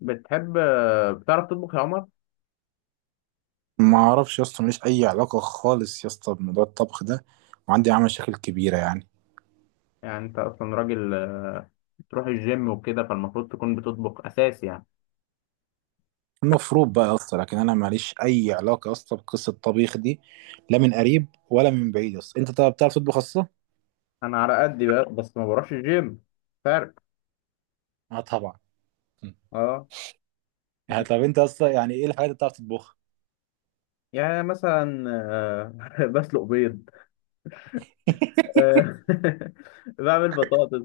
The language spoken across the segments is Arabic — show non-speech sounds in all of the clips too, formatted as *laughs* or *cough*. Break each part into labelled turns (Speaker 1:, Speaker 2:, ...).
Speaker 1: بتحب بتعرف تطبخ يا عمر؟
Speaker 2: ما اعرفش يا اسطى، ماليش اي علاقه خالص يا اسطى بموضوع الطبخ ده، وعندي معاه مشاكل كبيره
Speaker 1: يعني انت اصلا راجل، بتروح الجيم وكده، فالمفروض تكون بتطبخ اساسي يعني.
Speaker 2: المفروض بقى يا اسطى، لكن انا ماليش اي علاقه يا اسطى بقصه الطبيخ دي، لا من قريب ولا من بعيد يا اسطى. انت طب بتعرف تطبخ اصلا؟
Speaker 1: انا على قدي بقى، بس ما بروحش الجيم. فرق.
Speaker 2: اه طبعا. م.
Speaker 1: اه،
Speaker 2: آه، طب انت اصلا يعني ايه الحاجات اللي بتعرف تطبخها؟
Speaker 1: يعني مثلا *laughs* بسلق بيض.
Speaker 2: *laughs*
Speaker 1: آه، *laughs* بعمل بطاطس.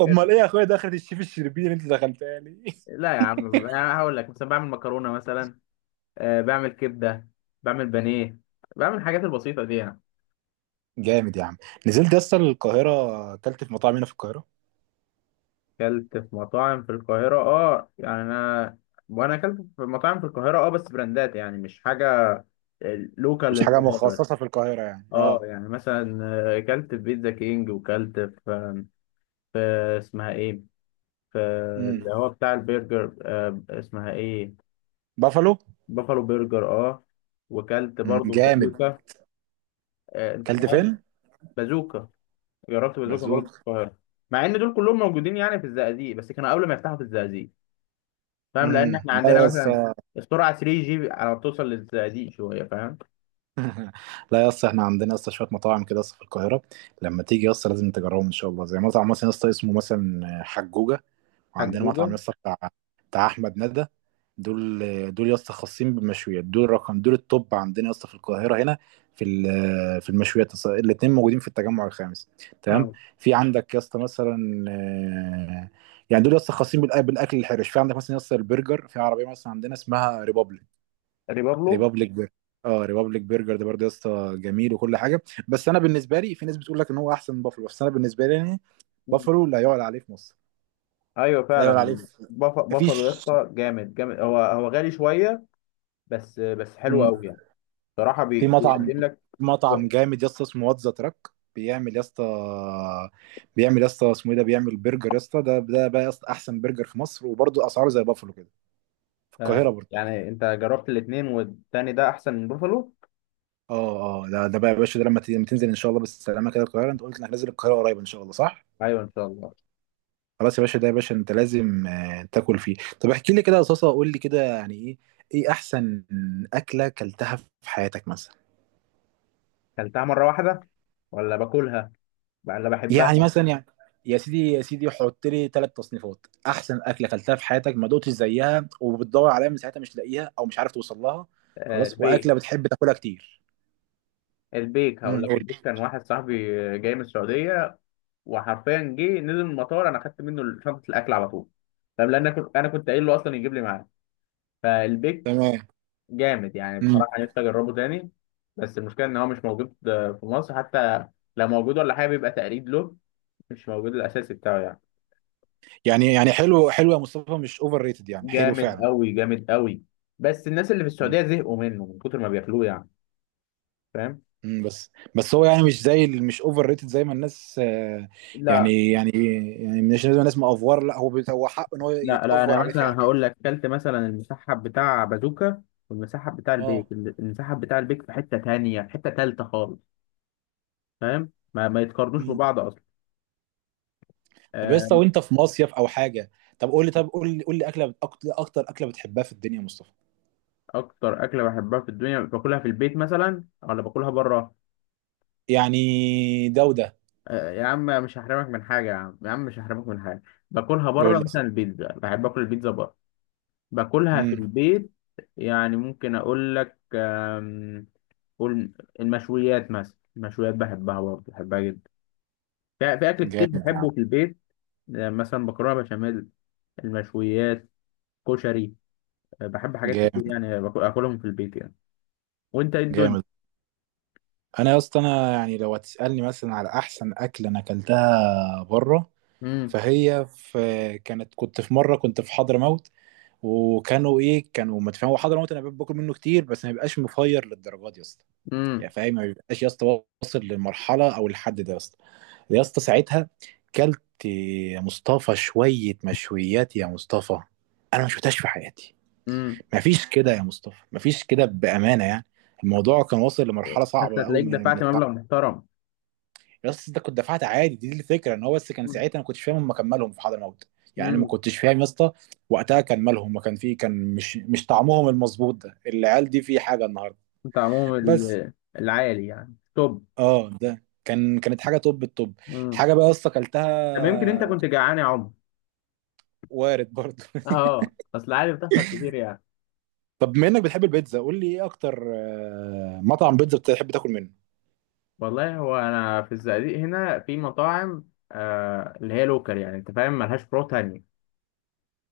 Speaker 2: امال ايه يا اخويا، دخلت الشيف الشربيني اللي انت دخلتها لي.
Speaker 1: لا يا عم، يعني هقول لك مثلا بعمل مكرونه مثلا. بعمل كبده. بعمل بانيه. بعمل الحاجات البسيطه دي يعني.
Speaker 2: *laughs* جامد يا عم. نزلت يا اسطى القاهره، اكلت في مطاعم هنا في القاهره؟
Speaker 1: اكلت في مطاعم في القاهرة، يعني انا. وانا اكلت في مطاعم في القاهرة، بس براندات يعني، مش حاجة لوكال
Speaker 2: مش حاجه
Speaker 1: للقاهرة بس.
Speaker 2: مخصصه في القاهره يعني،
Speaker 1: اه،
Speaker 2: اه.
Speaker 1: يعني مثلا، اكلت في بيتزا كينج وكلت في اسمها ايه، في
Speaker 2: امم.
Speaker 1: اللي هو بتاع البرجر، اسمها ايه؟
Speaker 2: بافالو.
Speaker 1: بافالو برجر، اه. وكلت
Speaker 2: امم،
Speaker 1: برضو في
Speaker 2: جامد.
Speaker 1: بازوكا. انت
Speaker 2: اكلت
Speaker 1: فاهم؟
Speaker 2: فين؟
Speaker 1: بازوكا، جربت بازوكا برضو في
Speaker 2: بازوك.
Speaker 1: القاهرة، مع ان دول كلهم موجودين يعني في الزقازيق، بس كانوا قبل ما يفتحوا في الزقازيق. فاهم؟ لان
Speaker 2: امم.
Speaker 1: احنا
Speaker 2: لا يا
Speaker 1: عندنا مثلا
Speaker 2: اسطى.
Speaker 1: السرعه 3 جي على ما توصل للزقازيق شويه، فاهم؟
Speaker 2: لا يا اسطى، احنا عندنا يا اسطى شويه مطاعم كده يا اسطى في القاهره، لما تيجي يا اسطى لازم تجربهم ان شاء الله، زي مطعم مثلا يا اسطى اسمه مثلا حجوجه، وعندنا مطعم
Speaker 1: حجوجه.
Speaker 2: يا اسطى بتاع، بتاع احمد ندى. دول دول يا اسطى خاصين بالمشويات، دول رقم، دول التوب عندنا يا اسطى في القاهره هنا. في المشويات الاثنين موجودين في التجمع الخامس، تمام.
Speaker 1: اه،
Speaker 2: في عندك يا اسطى مثلا يعني دول يا اسطى خاصين بالاكل الحرش. في عندك مثلا يا اسطى البرجر، في عربيه مثلا عندنا اسمها ريبابليك،
Speaker 1: ريبابلو.
Speaker 2: ريبابليك برجر. اه، ريبابليك برجر ده برضه يا اسطى جميل وكل حاجه، بس انا بالنسبه لي في ناس بتقول لك ان هو احسن من بافلو، بس انا بالنسبه لي يعني
Speaker 1: مم.
Speaker 2: بافلو لا يعلى عليه في مصر.
Speaker 1: ايوه،
Speaker 2: لا يعلى عليه
Speaker 1: فعلا.
Speaker 2: في،
Speaker 1: بافالو
Speaker 2: مفيش.
Speaker 1: يا اسطى، جامد جامد، هو هو غالي شويه، بس بس حلو
Speaker 2: مم.
Speaker 1: قوي يعني. صراحه،
Speaker 2: في مطعم،
Speaker 1: بيقدم لك.
Speaker 2: مطعم جامد يا اسطى اسمه واتزا تراك، بيعمل يا اسطى، بيعمل يا اسطى اسمه ايه ده، بيعمل برجر يا اسطى. ده بقى يا اسطى احسن برجر في مصر، وبرضه اسعاره زي بافلو كده، في القاهره برضه.
Speaker 1: يعني انت جربت الاثنين والتاني ده احسن من بافالو؟
Speaker 2: اه اه، ده بقى يا باشا، ده لما لما تنزل ان شاء الله بالسلامه كده القاهره، انت قلت انك نازل القاهره قريب ان شاء الله، صح؟
Speaker 1: ايوه، ان شاء الله.
Speaker 2: خلاص يا باشا، ده يا باشا انت لازم تاكل فيه. طب احكي لي كده يا صاصه، قول لي كده يعني ايه، ايه احسن اكله كلتها في حياتك مثلا؟
Speaker 1: كلتها مره واحده، ولا باكلها، ولا بحبها.
Speaker 2: يعني مثلا يعني يا سيدي يا سيدي، حط لي ثلاث تصنيفات: احسن اكله كلتها في حياتك ما دقتش زيها وبتدور عليها من ساعتها مش لاقيها او مش عارف توصل لها، خلاص،
Speaker 1: البيك.
Speaker 2: واكله بتحب تاكلها كتير.
Speaker 1: البيك هقول
Speaker 2: امم،
Speaker 1: لك،
Speaker 2: قول
Speaker 1: البيك
Speaker 2: لي.
Speaker 1: كان واحد صاحبي جاي من السعوديه، وحرفيا جه نزل من المطار، انا خدت منه شنطه الاكل على طول. طب لان انا كنت قايل له اصلا يجيب لي معاه. فالبيك
Speaker 2: تمام.
Speaker 1: جامد يعني،
Speaker 2: امم.
Speaker 1: بصراحه نفسي اجربه تاني. بس المشكله ان هو مش موجود في مصر حتى. لو موجود ولا حاجه بيبقى تقليد له، مش موجود الاساسي بتاعه يعني.
Speaker 2: يعني، يعني حلو يا مصطفى، مش اوفر ريتد، يعني حلو
Speaker 1: جامد
Speaker 2: فعلا.
Speaker 1: قوي، جامد قوي. بس الناس اللي في السعوديه زهقوا منه من كتر ما بياكلوه يعني. فاهم؟
Speaker 2: مم، بس. بس هو يعني مش اوفر ريتد زي ما الناس
Speaker 1: لا
Speaker 2: يعني يعني، يعني مش لازم الناس مأفور، لا هو هو حقه ان هو
Speaker 1: لا لا، انا
Speaker 2: يتأفور عليه
Speaker 1: مثلا
Speaker 2: فعلا.
Speaker 1: هقول لك كلت مثلا المسحب بتاع بازوكا والمسحب بتاع
Speaker 2: اه.
Speaker 1: البيك. المسحب بتاع البيك في حته تانية، في حته تالته خالص. فاهم؟ ما, ما يتقارنوش
Speaker 2: مم.
Speaker 1: ببعض اصلا.
Speaker 2: طب يا
Speaker 1: آه،
Speaker 2: اسطى، وانت في مصيف او حاجه، طب قول لي، طب قول لي، قول لي اكله اكتر اكله بتحبها في الدنيا يا مصطفى؟
Speaker 1: اكتر اكله بحبها في الدنيا، باكلها في البيت مثلا ولا باكلها بره؟
Speaker 2: يعني ده وده،
Speaker 1: يا عم، مش هحرمك من حاجه يا عم، يا عم مش هحرمك من حاجه. باكلها
Speaker 2: قول
Speaker 1: بره
Speaker 2: لي
Speaker 1: مثلا
Speaker 2: اصلا.
Speaker 1: البيتزا، بحب اكل البيتزا بره. باكلها في
Speaker 2: امم.
Speaker 1: البيت يعني، ممكن اقول لك قول. المشويات مثلا، المشويات بحبها برضه، بحبها جدا. في اكل كتير
Speaker 2: جامد.
Speaker 1: بحبه في البيت. مثلا مكرونه بشاميل، المشويات، كشري. بحب حاجات كتير
Speaker 2: جامد.
Speaker 1: يعني، اكلهم في البيت يعني. وانت ايه الدنيا؟
Speaker 2: جامد. انا يا اسطى، انا يعني لو هتسالني مثلا على احسن اكله انا اكلتها بره،
Speaker 1: امم
Speaker 2: فهي في، كانت، كنت في مره، كنت في حضرموت، وكانوا ايه، كانوا متفاهمين. هو حضرموت انا باكل منه كتير بس ما بيبقاش مفير للدرجات يا اسطى،
Speaker 1: امم
Speaker 2: يعني فاهم ما بيبقاش يا اسطى واصل للمرحله او الحد ده يا اسطى. يا اسطى ساعتها كلت يا مصطفى شويه مشويات يا مصطفى انا ما شفتهاش في حياتي.
Speaker 1: امم
Speaker 2: ما فيش كده يا مصطفى، ما فيش كده بامانه يعني. الموضوع كان واصل لمرحله
Speaker 1: بس
Speaker 2: صعبه قوي
Speaker 1: هتلاقيك
Speaker 2: من
Speaker 1: دفعت
Speaker 2: التعب.
Speaker 1: مبلغ محترم.
Speaker 2: يس، ده كنت دفعت عادي، دي الفكره، ان هو بس كان ساعتها انا ما كنتش فاهم هم كان مالهم في حضرموت. يعني انا ما
Speaker 1: امم
Speaker 2: كنتش فاهم يا اسطى وقتها كان مالهم، ما كان في، كان مش طعمهم المظبوط ده العيال دي في حاجه النهارده.
Speaker 1: انت عموما
Speaker 2: بس،
Speaker 1: العالي يعني توب.
Speaker 2: اه ده كان، كانت حاجه توب التوب.
Speaker 1: امم
Speaker 2: حاجه بقى يا اسطى اكلتها
Speaker 1: طب يمكن انت كنت جعان يا عمر؟
Speaker 2: وارد برضه.
Speaker 1: اه،
Speaker 2: *laughs*
Speaker 1: اصل العالي بتحصل كتير يعني.
Speaker 2: طب بما انك بتحب البيتزا، قول لي ايه اكتر مطعم بيتزا بتحب تاكل منه؟
Speaker 1: والله، هو انا في الزقازيق هنا في مطاعم اللي هي لوكال يعني، انت فاهم ملهاش فروع تانية.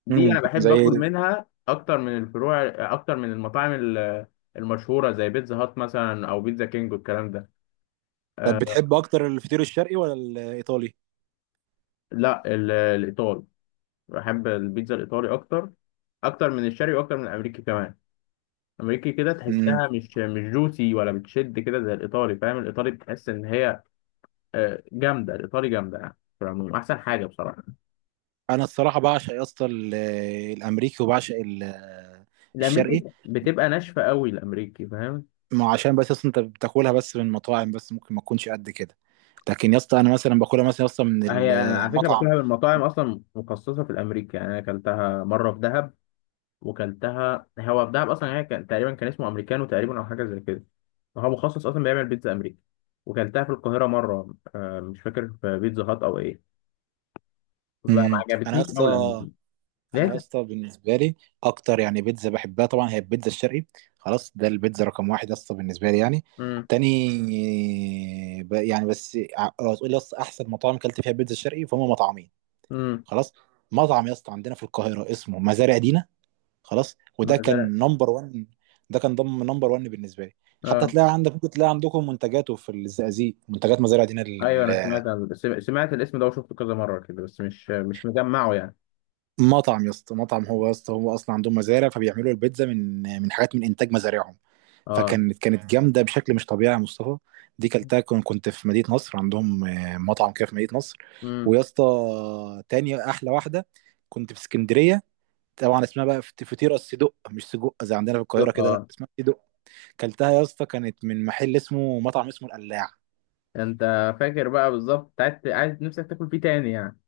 Speaker 1: دي
Speaker 2: امم،
Speaker 1: انا بحب
Speaker 2: زي.
Speaker 1: اكل منها اكتر من الفروع، اكتر من المطاعم المشهورة زي بيتزا هات مثلا او بيتزا كينج والكلام ده.
Speaker 2: طب
Speaker 1: آه
Speaker 2: بتحب اكتر الفطير الشرقي ولا الايطالي؟
Speaker 1: لا، ال- الايطال بحب البيتزا الإيطالي أكتر، أكتر من الشرقي وأكتر من الأمريكي كمان. الأمريكي كده تحسها مش جوسي، ولا بتشد كده زي الإيطالي. فاهم؟ الإيطالي بتحس إن هي جامدة. الإيطالي جامدة يعني، في العموم أحسن حاجة بصراحة.
Speaker 2: انا الصراحه بعشق يا اسطى الامريكي، وبعشق الشرقي.
Speaker 1: الأمريكي بتبقى ناشفة قوي الأمريكي، فاهم؟
Speaker 2: ما عشان بس اصلا انت بتاكلها بس من مطاعم، بس ممكن ما تكونش قد كده، لكن يا اسطى انا مثلا باكلها مثلا يا اسطى من
Speaker 1: هي أنا على فكرة
Speaker 2: المطعم.
Speaker 1: باكلها من مطاعم أصلا مخصصة في الأمريكي يعني. أنا أكلتها مرة في دهب، وكلتها هو في دهب اصلا. هي كان تقريبا كان اسمه امريكانو تقريبا، او حاجه زي كده. هو مخصص اصلا بيعمل بيتزا امريكا. وكلتها في القاهره مره، مش فاكر في بيتزا هات او ايه. بقى
Speaker 2: امم.
Speaker 1: ما
Speaker 2: انا يا
Speaker 1: عجبتنيش
Speaker 2: اسطى،
Speaker 1: اول امريكانو
Speaker 2: انا
Speaker 1: لقيت.
Speaker 2: يا اسطى بالنسبه لي اكتر يعني بيتزا بحبها طبعا هي البيتزا الشرقي. خلاص، ده البيتزا رقم واحد يا اسطى بالنسبه لي يعني.
Speaker 1: امم
Speaker 2: تاني، يعني بس لو هتقول لي يا اسطى احسن مطاعم اكلت فيها بيتزا شرقي، فهم مطعمين.
Speaker 1: امم
Speaker 2: خلاص، مطعم يا اسطى عندنا في القاهره اسمه مزارع دينا. خلاص، وده
Speaker 1: مثلا.
Speaker 2: كان نمبر 1. ده كان ضم نمبر 1 بالنسبه لي. حتى
Speaker 1: اه،
Speaker 2: تلاقي عندك، ممكن تلاقي عندكم منتجاته في الزقازيق، منتجات مزارع دينا
Speaker 1: ايوه، انا
Speaker 2: لل-.
Speaker 1: سمعت عن سمعت الاسم ده وشفته كذا مره كده، بس مش مش مجمعه يعني.
Speaker 2: مطعم يا اسطى، مطعم هو يا اسطى هو اصلا عندهم مزارع، فبيعملوا البيتزا من حاجات من انتاج مزارعهم.
Speaker 1: اه،
Speaker 2: فكانت جامده بشكل مش طبيعي يا مصطفى. دي كلتها كنت في مدينه نصر، عندهم مطعم كده في مدينه نصر.
Speaker 1: امم
Speaker 2: ويا اسطى، تاني احلى واحده كنت في اسكندريه. طبعا اسمها بقى فطيره الصدق، مش سجق زي عندنا في القاهره كده، لا
Speaker 1: اه،
Speaker 2: اسمها، كلتها يا اسطى كانت من محل اسمه، مطعم اسمه القلاع.
Speaker 1: انت فاكر بقى بالظبط، انت عايز، عايز نفسك تاكل فيه تاني يعني.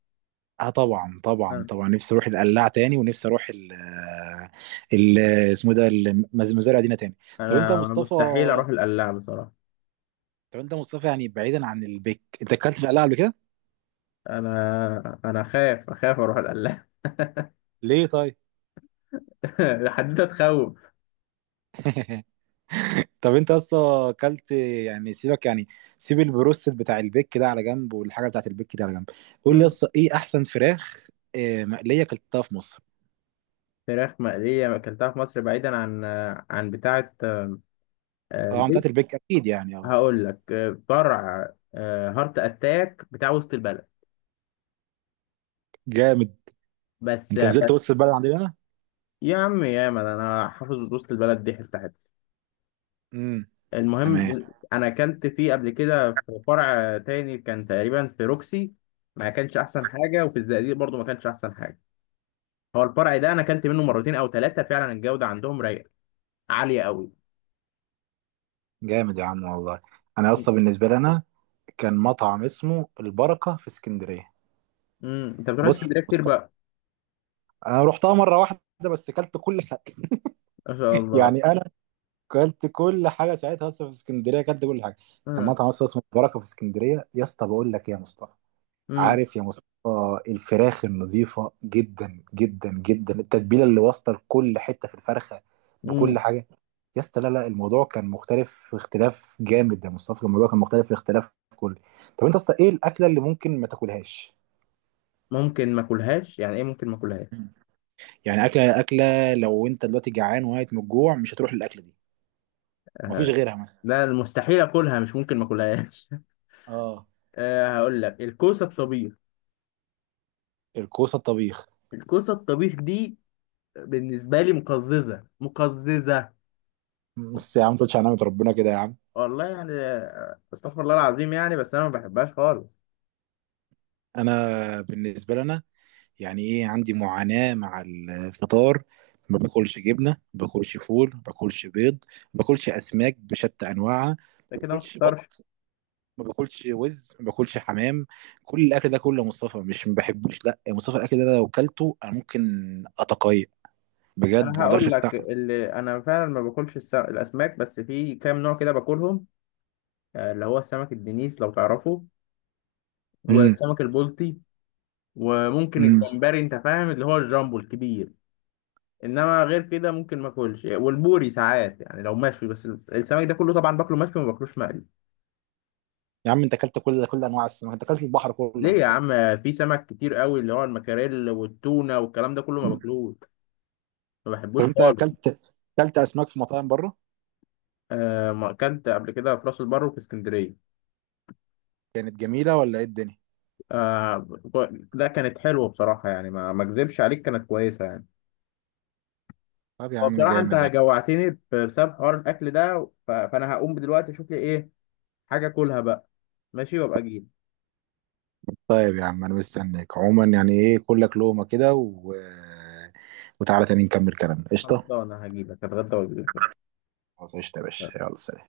Speaker 2: اه طبعا طبعا
Speaker 1: آه.
Speaker 2: طبعا، نفسي اروح القلاع تاني، ونفسي اروح ال ال، اسمه ده مزارع دينا تاني. طب انت يا
Speaker 1: انا
Speaker 2: مصطفى،
Speaker 1: مستحيل اروح القلاع بصراحه.
Speaker 2: طب انت يا مصطفى، يعني بعيدا عن البيك، انت اكلت في القلاع قبل كده؟
Speaker 1: انا اخاف اروح القلاع.
Speaker 2: ليه طيب؟
Speaker 1: *laughs* الحدوته تخوف.
Speaker 2: *laughs* طب انت اصلا اكلت، يعني سيبك يعني، سيب البروستد بتاع البيك ده على جنب، والحاجه بتاعت البيك دي على جنب، قول لي
Speaker 1: مم.
Speaker 2: اصلا ايه احسن فراخ مقليه اكلتها في مصر؟
Speaker 1: فراخ مقليه اكلتها في مصر، بعيدا عن بتاعه،
Speaker 2: اه بتاعت
Speaker 1: البيت.
Speaker 2: البيك اكيد يعني، اه.
Speaker 1: هقول لك فرع هارت اتاك بتاع وسط البلد.
Speaker 2: جامد.
Speaker 1: بس
Speaker 2: انت نزلت
Speaker 1: بس
Speaker 2: وسط البلد عندنا؟
Speaker 1: يا عم، يا ما انا حافظ وسط البلد دي حته حته.
Speaker 2: امم. تمام.
Speaker 1: المهم، انا اكلت فيه قبل كده في فرع تاني كان تقريبا في روكسي، ما كانش احسن حاجه. وفي الزقازيق برضو ما كانش احسن حاجه. هو الفرع ده انا اكلت منه مرتين او ثلاثه، فعلا الجوده عندهم رايقه عاليه قوي.
Speaker 2: جامد يا عم والله. انا اصلا بالنسبه لي، انا كان مطعم اسمه البركه في اسكندريه.
Speaker 1: انت بتروح
Speaker 2: بص
Speaker 1: اسكندريه
Speaker 2: بص،
Speaker 1: كتير بقى؟
Speaker 2: انا رحتها مره واحده بس اكلت كل حاجه. *laughs*
Speaker 1: ما شاء الله.
Speaker 2: يعني انا اكلت كل حاجه ساعتها اصلا في اسكندريه، اكلت كل حاجه. كان
Speaker 1: امم
Speaker 2: مطعم اصلا اسمه البركه في اسكندريه، يا اسطى بقول لك إيه يا مصطفى،
Speaker 1: امم
Speaker 2: عارف يا مصطفى الفراخ النظيفة جدا جدا جدا، التتبيلة اللي واصلة لكل حتة في الفرخة، بكل
Speaker 1: امم
Speaker 2: حاجة. يا اسطى لا لا، الموضوع كان مختلف في اختلاف جامد يا مصطفى، كان الموضوع كان مختلف في اختلاف كل. طب انت اصلا ايه الأكلة اللي ممكن ما تاكلهاش؟
Speaker 1: ممكن ما اكلهاش؟ يعني ايه ممكن ما اكلهاش.
Speaker 2: يعني أكلة لو انت دلوقتي جعان وميت من الجوع مش هتروح للأكلة دي، مفيش غيرها مثلا.
Speaker 1: لا، المستحيل اكلها مش ممكن ما اكلهاش.
Speaker 2: اه،
Speaker 1: *laughs* أه، هقول لك الكوسه الطبيخ.
Speaker 2: الكوسة الطبيخ.
Speaker 1: الكوسه الطبيخ دي بالنسبه لي، مقززه مقززه.
Speaker 2: بس يا عم، ما تقولش على نعمة ربنا كده يا عم.
Speaker 1: والله، يعني استغفر الله العظيم يعني، بس انا ما بحبهاش خالص.
Speaker 2: انا بالنسبة لنا، يعني ايه، عندي معاناة مع الفطار، ما باكلش جبنة، ما باكلش فول، ما باكلش بيض، ما باكلش أسماك بشتى أنواعها،
Speaker 1: ده
Speaker 2: ما
Speaker 1: كده ما
Speaker 2: باكلش
Speaker 1: تفطرش.
Speaker 2: بط، ما باكلش وز، ما باكلش حمام. كل الأكل ده كله يا مصطفى مش ما بحبوش، لا يا مصطفى الأكل ده لو كلته أنا ممكن أتقيأ بجد،
Speaker 1: انا
Speaker 2: ما أقدرش
Speaker 1: هقول لك
Speaker 2: أستحمل.
Speaker 1: اللي انا فعلا ما باكلش، الاسماك. بس في كام نوع كده باكلهم، اللي هو سمك الدنيس لو تعرفه،
Speaker 2: امم.
Speaker 1: والسمك البلطي، وممكن
Speaker 2: امم.
Speaker 1: الجمبري، انت فاهم اللي هو الجامبو الكبير. انما غير كده ممكن ما اكلش، والبوري ساعات يعني لو مشوي. بس السمك ده كله طبعا باكله مشوي، ما باكلوش مقلي.
Speaker 2: يا عم أنت أكلت كل أنواع السمك، أنت أكلت البحر كله
Speaker 1: ليه
Speaker 2: يا
Speaker 1: يا
Speaker 2: مصطفى.
Speaker 1: عم؟ في سمك كتير قوي اللي هو المكاريل والتونه والكلام ده كله ما باكلوش، ما
Speaker 2: طب
Speaker 1: بحبوش
Speaker 2: أنت
Speaker 1: خالص.
Speaker 2: أكلت، أكلت أسماك في مطاعم بره؟
Speaker 1: آه، ما اكلت قبل كده في راس البر وفي اسكندريه.
Speaker 2: كانت جميلة ولا إيه الدنيا؟
Speaker 1: آه، ده كانت حلوه بصراحه يعني، ما ما اكذبش عليك كانت كويسه يعني.
Speaker 2: طب يا
Speaker 1: هو
Speaker 2: عم
Speaker 1: بصراحه انت
Speaker 2: جامد يعني.
Speaker 1: جوعتني بسبب حوار الاكل ده، فانا هقوم دلوقتي اشوف لي ايه حاجه اكلها بقى. ماشي، وابقى اجيلك.
Speaker 2: طيب يا عم انا مستنيك عموما، يعني ايه كلك لقمة كده، و... وتعالى تاني نكمل كلامنا، قشطة.
Speaker 1: خلصانة هجيبك، هتغدى واجيلك.
Speaker 2: خلاص قشطة يا باشا، يلا سلام.